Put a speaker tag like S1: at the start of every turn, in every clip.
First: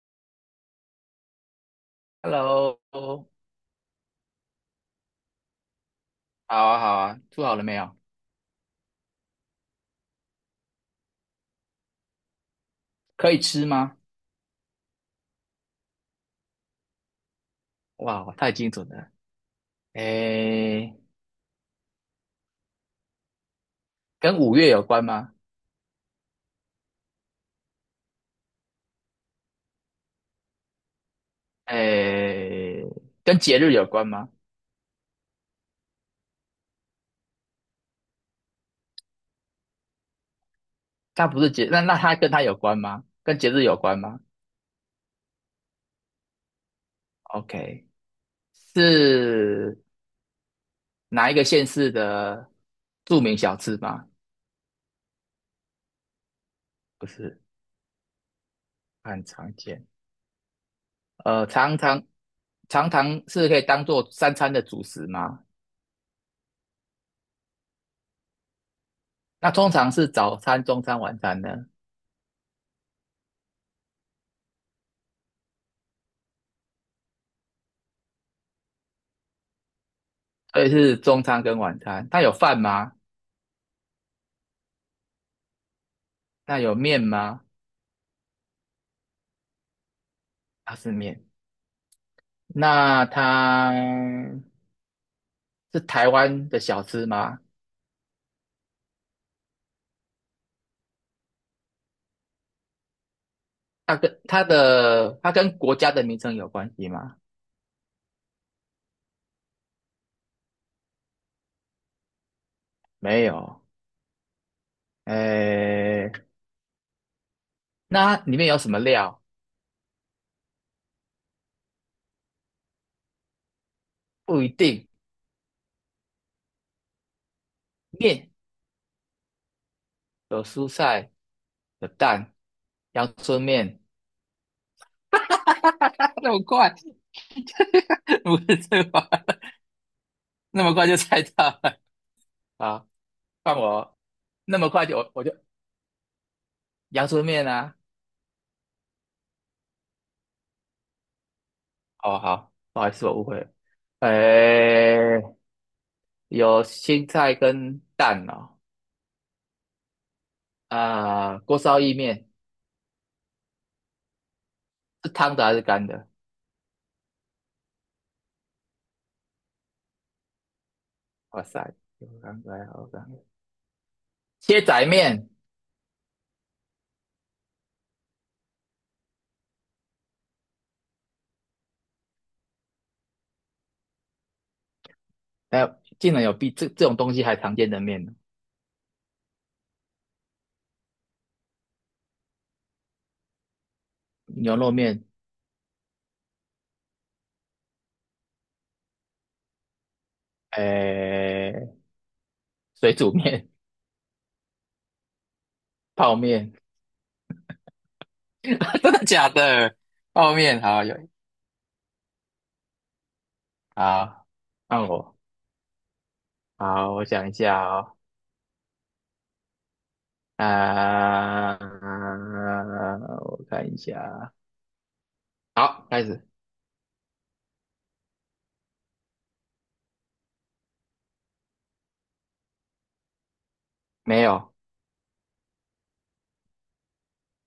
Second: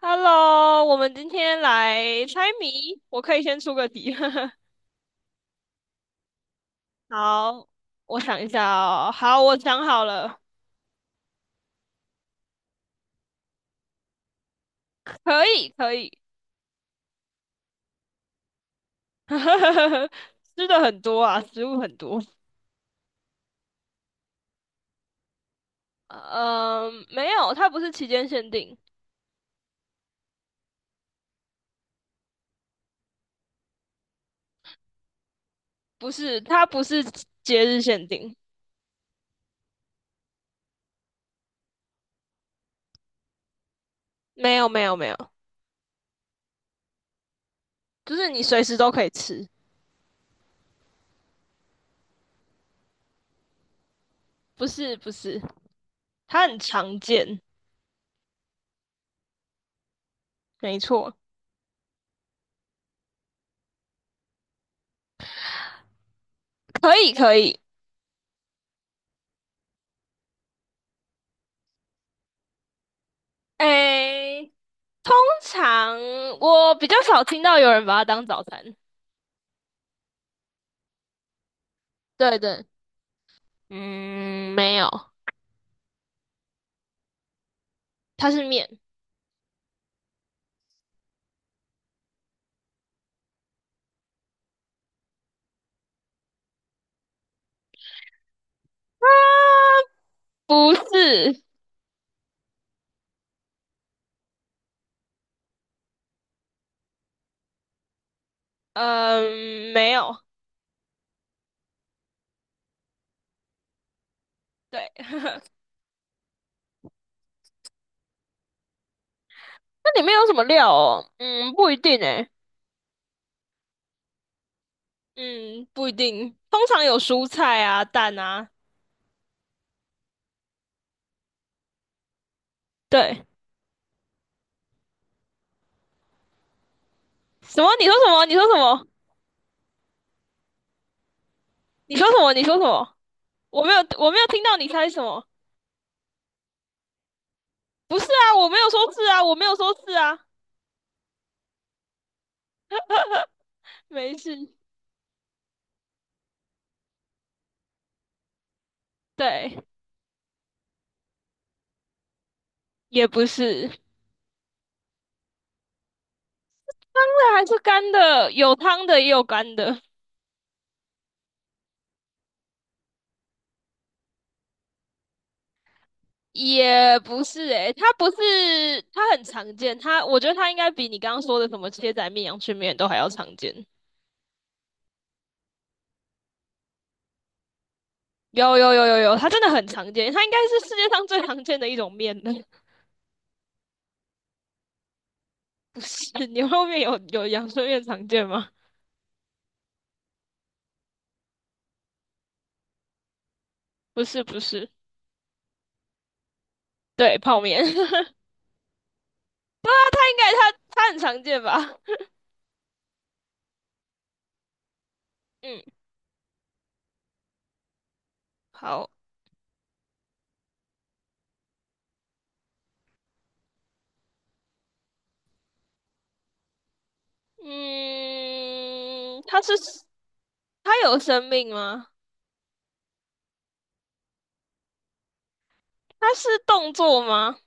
S1: Hello,我们今天来猜
S2: Hello，
S1: 谜，我
S2: 好
S1: 可以先出个题。
S2: 啊，好啊，做好了
S1: 好，
S2: 没有？
S1: 我想一下哦。好，我想好了，
S2: 可以吃吗？
S1: 可以，可以。
S2: 哇，太精准了。
S1: 吃的
S2: 诶，
S1: 很多啊，食物很多。
S2: 跟五月有关吗？
S1: 嗯，没有，它不是期间限定，
S2: 诶，跟节日有关吗？
S1: 不是，它不是节日限定，
S2: 它不是节，那它跟它有关吗？跟节日有关吗
S1: 没有，没有，没有，
S2: ？OK，
S1: 就是你随时都可以吃。
S2: 是哪一个县市的著名小吃吗？
S1: 不是，不是，它很常
S2: 不
S1: 见，
S2: 是，很常见。
S1: 没错，
S2: 呃，常常常常是可以当做三餐的主食吗？
S1: 可以，可以。
S2: 那通常是早餐、中餐、晚餐呢？
S1: 诶。通常我比较少听到有人把它当早餐。
S2: 所以是中餐跟晚餐。它有
S1: 对
S2: 饭
S1: 对，
S2: 吗？
S1: 嗯，没有，
S2: 那有面吗？
S1: 它是面，
S2: 它是面。那它是台湾的小吃吗？
S1: 啊，不是，
S2: 它跟国家的名称有关系吗？
S1: 嗯，没有。
S2: 没有。
S1: 对，
S2: 诶，那它里面有什么料？
S1: 那里面有什么料哦？嗯，不一定诶。
S2: 不一定。
S1: 嗯，不一定。通常有蔬菜啊、蛋
S2: 面
S1: 啊。
S2: 有蔬菜，有蛋，阳
S1: 对，
S2: 春面。那么快，
S1: 什么？你说什 么？你
S2: 不
S1: 说什
S2: 是这
S1: 么？
S2: 个吧。 那么快就猜到了。
S1: 你说什么？你说什
S2: 好，
S1: 么？
S2: 换
S1: 我没有，
S2: 我。
S1: 我没有听到
S2: 那
S1: 你
S2: 么快
S1: 猜
S2: 就
S1: 什
S2: 我
S1: 么。
S2: 就阳春面啊。
S1: 不是啊，我没有说是啊，我没有说是啊。
S2: 哦，好，不好意思，我误会了。
S1: 没事。
S2: 诶，有青菜跟蛋哦。
S1: 对，
S2: 啊、锅烧意面
S1: 也不是。
S2: 是汤的还是干的？
S1: 还是干的，有汤的也有干的，
S2: 哇塞，有干的，有干的。切仔面，
S1: 也不是诶、它不是，它很常见，它我觉得它应该比你刚刚说的什么切仔面、阳春面都还要常见。
S2: 哎、竟然有比这种东西还常见的面呢？
S1: 有有有有有，它真的很常见，它应该是世界上最常见的一种面了。
S2: 牛肉面，
S1: 不是牛肉面有阳春面常见吗？
S2: 诶，水煮面，
S1: 不是不是，
S2: 泡面，
S1: 对，泡面。对
S2: 真的假
S1: 啊，
S2: 的？
S1: 它应该
S2: 泡
S1: 它
S2: 面，好
S1: 它
S2: 有，
S1: 很常见吧？
S2: 好，换我，
S1: 嗯，
S2: 好，我想一下哦。
S1: 好，
S2: 啊、我看一下，好，开始。
S1: 嗯，它有生命吗？
S2: 没有，
S1: 它是动作吗？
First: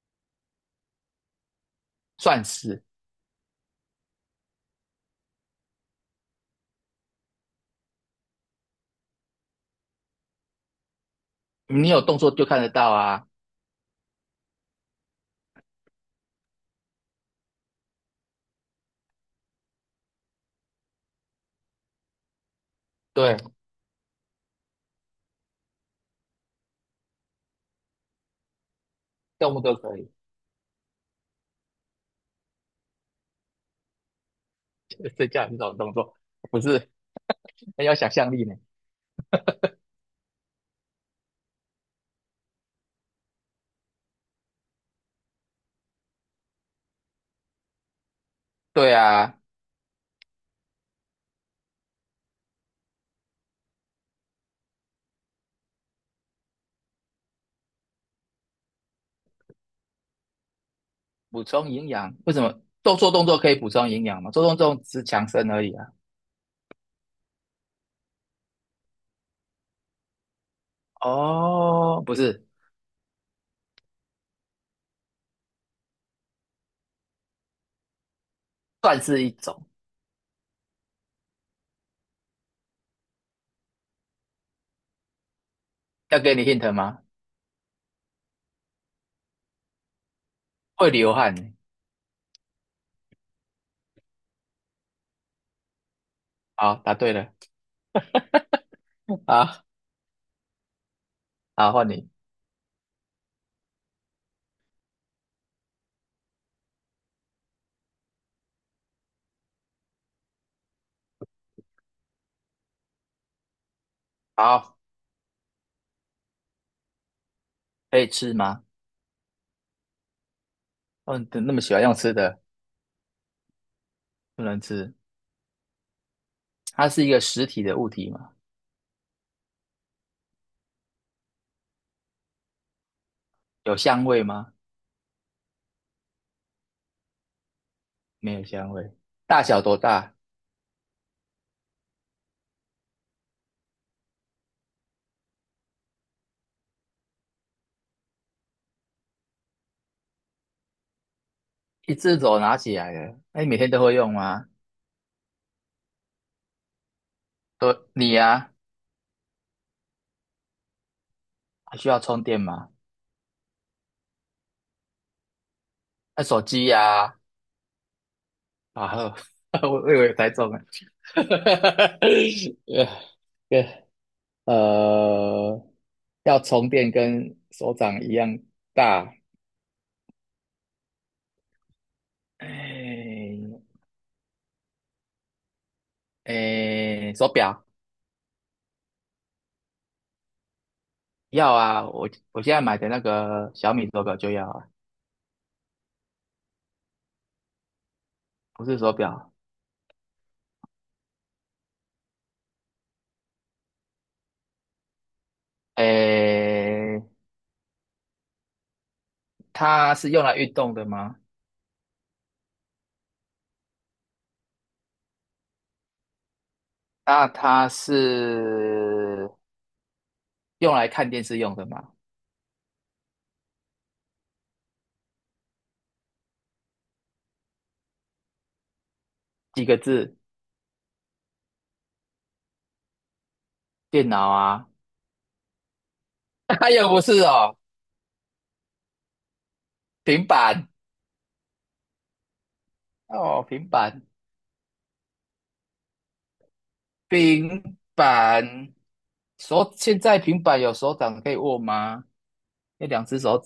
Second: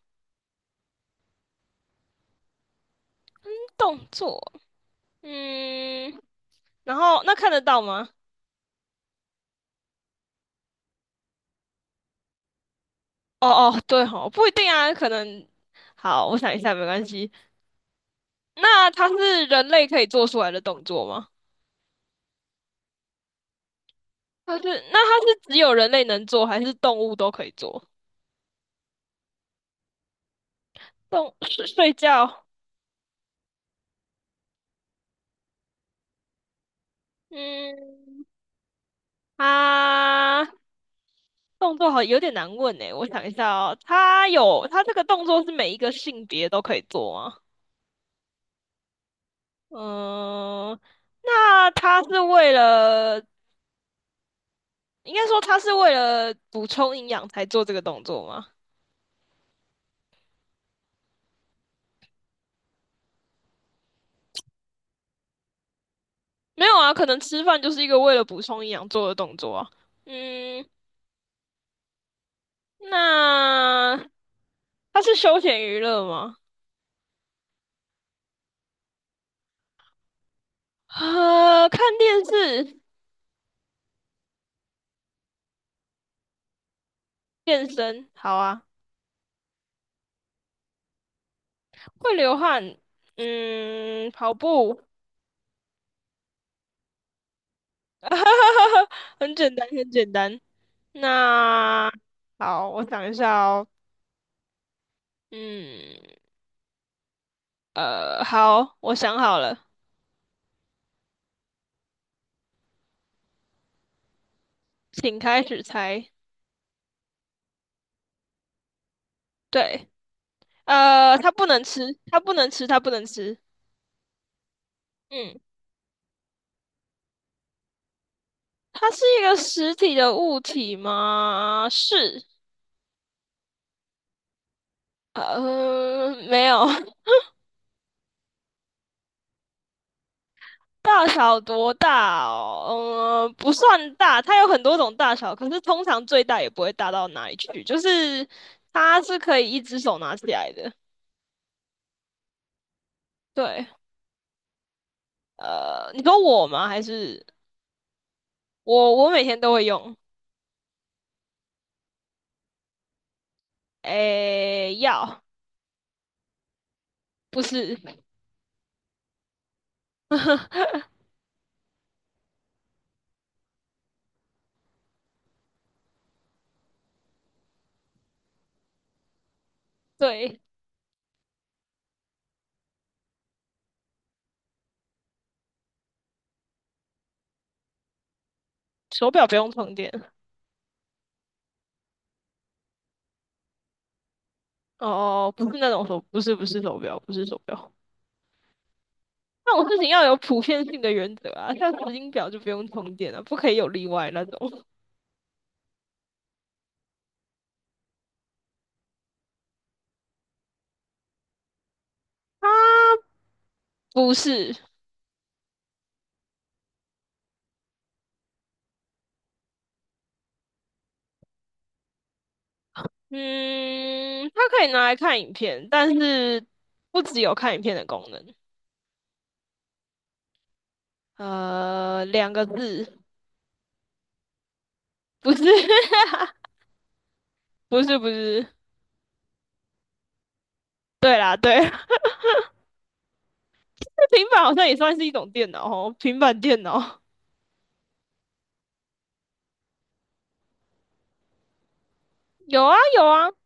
S2: 算是
S1: 动作，嗯，然后那看得到吗？
S2: 你有动作就看得到啊。
S1: 哦哦，对哦，不一定啊，可能。好，我想一下，没关系。那它是人类可以做出来的动作吗？
S2: 对，
S1: 它是，那它是只有人类能做，还是动物都可以做？
S2: 动物都可以，
S1: 睡觉
S2: 睡觉也是种动作，不是很有想
S1: 嗯，
S2: 象力呢。
S1: 它动作好有点难问诶，我想一下哦，它有，它这个动作是每一个性别都可以做吗？
S2: 对啊，
S1: 嗯，那它是为了应该说他是为了补充营养才做这个动作吗？
S2: 补充营养，为什么做做动作可以补充营养吗？做动作只是强身而已啊。
S1: 没有啊，可能吃饭就是一个为了补充营养做的动作啊。嗯，
S2: 哦，不是，
S1: 那它是休闲娱乐吗？
S2: 算是一种。
S1: 看电视、
S2: 要给你 hint 吗？
S1: 健身，好啊。
S2: 会流汗呢。
S1: 会流汗，嗯，跑步，
S2: 好，答对了。
S1: 很简
S2: 好，
S1: 单，很简单。
S2: 好，换
S1: 那
S2: 你。
S1: 好，我想一下哦。嗯，好，我想好了，
S2: 好，
S1: 请开始猜。
S2: 可以吃吗？
S1: 对。
S2: 嗯，
S1: 它不
S2: 那么
S1: 能
S2: 喜欢用
S1: 吃，
S2: 吃
S1: 它不
S2: 的，
S1: 能吃，它不能吃。
S2: 不能吃。
S1: 嗯，
S2: 它是一个实体的物体吗？
S1: 它是一个实体的物体吗？是。
S2: 有香味吗？
S1: 没有。
S2: 没有香味。大小多大？
S1: 大小多大哦？不算大，它有很多种大小，可是通常最大也不会大到哪里去，就是它是可以一只手拿起来的。
S2: 一只手拿起来的。那你每
S1: 对，
S2: 天都会用吗？
S1: 你说我吗？还是
S2: 都你呀、
S1: 我？我每天都会用。
S2: 还需要充电吗？
S1: 诶，要，
S2: 那手机呀、
S1: 不是，
S2: 啊，好，我以为猜中了。呃呃，要充电跟手掌一样大。
S1: 对，
S2: 哎哎，手表
S1: 手表不用充电。
S2: 要啊，我现在买的那个小米手表就要啊，
S1: 哦，哦哦不是那种手，不是不是手表，不是手表。
S2: 不是手表。
S1: 那种事情要有普遍性的原则啊，像时间表就不用充电了，不可以有例外那种。
S2: 哎，它是用来运动的吗？
S1: 它不是，
S2: 那它是用来看电视用的吗？
S1: 嗯，它可以拿来看影片，但是不只有看影片的功能。
S2: 几个字？
S1: 两个字，
S2: 电脑啊？
S1: 不是，
S2: 哎呀，不是哦，
S1: 不是，不是。
S2: 平板
S1: 对啦，对，
S2: 哦，平板，
S1: 那平板好像也算是一种电脑哦，平板电脑
S2: 平板。现在平板有手掌可以握吗？
S1: 有啊
S2: 那
S1: 有
S2: 两只
S1: 啊，
S2: 手，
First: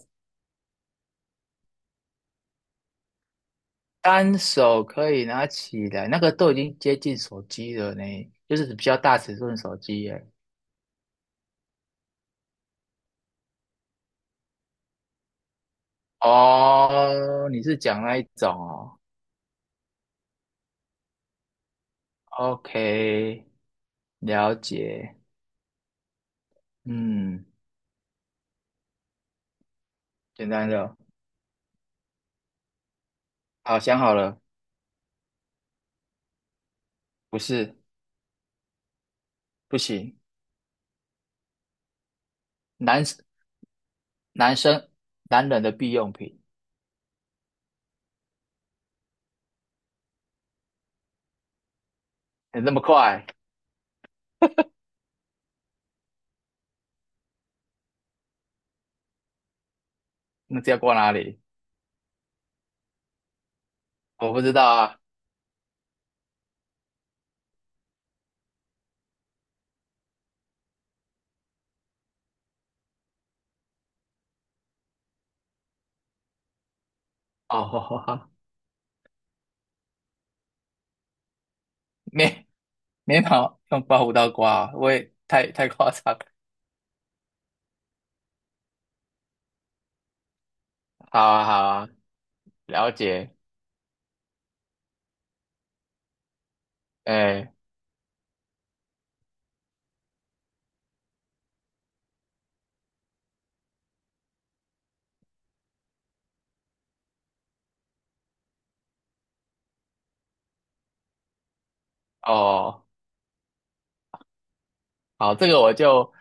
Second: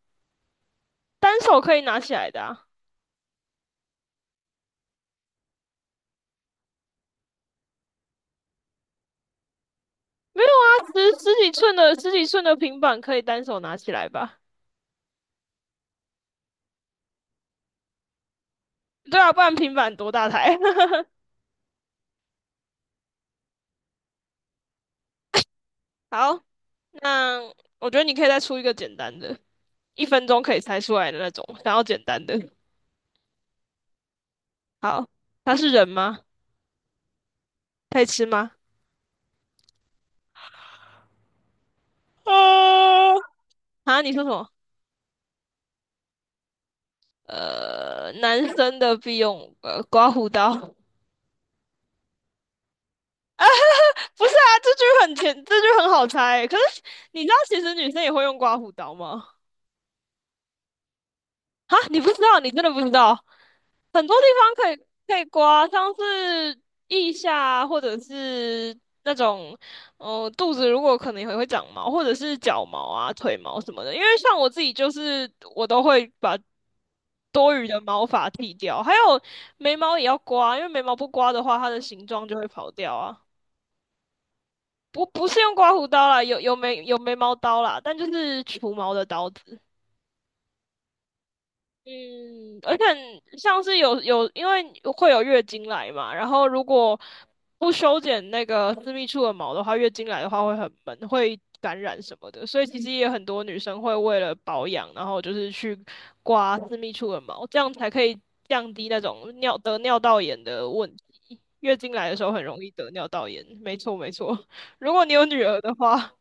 S1: 单手可以拿起来的啊。
S2: 单手可以拿起来，那个都已经接近手机了呢，就是比较大尺寸的手机耶。
S1: 没有啊，十几寸的平板可以单手拿起来吧？
S2: 哦，你是讲那一种哦
S1: 对啊，不然平板多大台？
S2: ？OK，了解。
S1: 好，那
S2: 嗯，
S1: 我觉得你可以再出一个简单的，一分钟
S2: 简
S1: 可以
S2: 单
S1: 猜
S2: 的
S1: 出
S2: 哦。
S1: 来的那种，想要简单的。
S2: 好，想好了，
S1: 好，它是人吗？
S2: 不是，
S1: 可以吃吗？
S2: 不行，
S1: 呃，
S2: 男
S1: 你说什么？
S2: 男生男人的必用品，
S1: 呃，男生的必用刮胡刀，不
S2: 你那么快，
S1: 是啊，这句很好猜。可是你知道，其实女生也会用刮胡刀吗？
S2: 那这要挂哪里？
S1: 啊，你不知道，你真的不知道。很多地
S2: 我不知
S1: 方
S2: 道
S1: 可以
S2: 啊。
S1: 可以刮，像是腋下啊或者是那种，肚子如果可能也会长毛，或者是脚毛啊、腿毛什么的。因为像我自己就是我都会把多余的毛发
S2: 哦，
S1: 剃掉，还有眉毛也要刮，因为眉毛不刮的话，它的形 状就
S2: 眉
S1: 会跑掉
S2: 眉
S1: 啊。
S2: 毛用刮胡刀刮啊，我
S1: 不
S2: 也
S1: 不是
S2: 太
S1: 用
S2: 太
S1: 刮胡
S2: 夸张
S1: 刀啦，
S2: 了。
S1: 有眉毛刀啦，但就是除毛的刀子。
S2: 好啊，好啊，
S1: 嗯，而且
S2: 了解。
S1: 像是有，因为会有月经来嘛，然后如果
S2: 哎，
S1: 不修剪那个私密处的毛的话，月经来的话会很闷，会感染什么的，所以其实也有很多女生会为了保养，然后就是去刮私密处的毛，这样才可以降低那种得尿道炎的问题。月经来的时候很容易
S2: 哦，
S1: 得尿道炎，没错没错。如果你有
S2: 好，
S1: 女
S2: 这
S1: 儿
S2: 个
S1: 的
S2: 我就
S1: 话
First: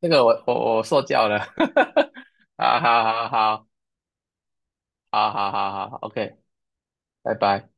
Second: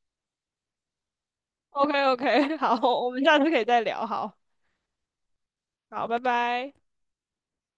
S2: 这个我受教了。
S1: ，OK OK,好，
S2: 好好
S1: 我们
S2: 好
S1: 下次可以
S2: 好
S1: 再聊，好
S2: 好好好好好
S1: 好，拜
S2: ，OK，
S1: 拜。
S2: 拜拜。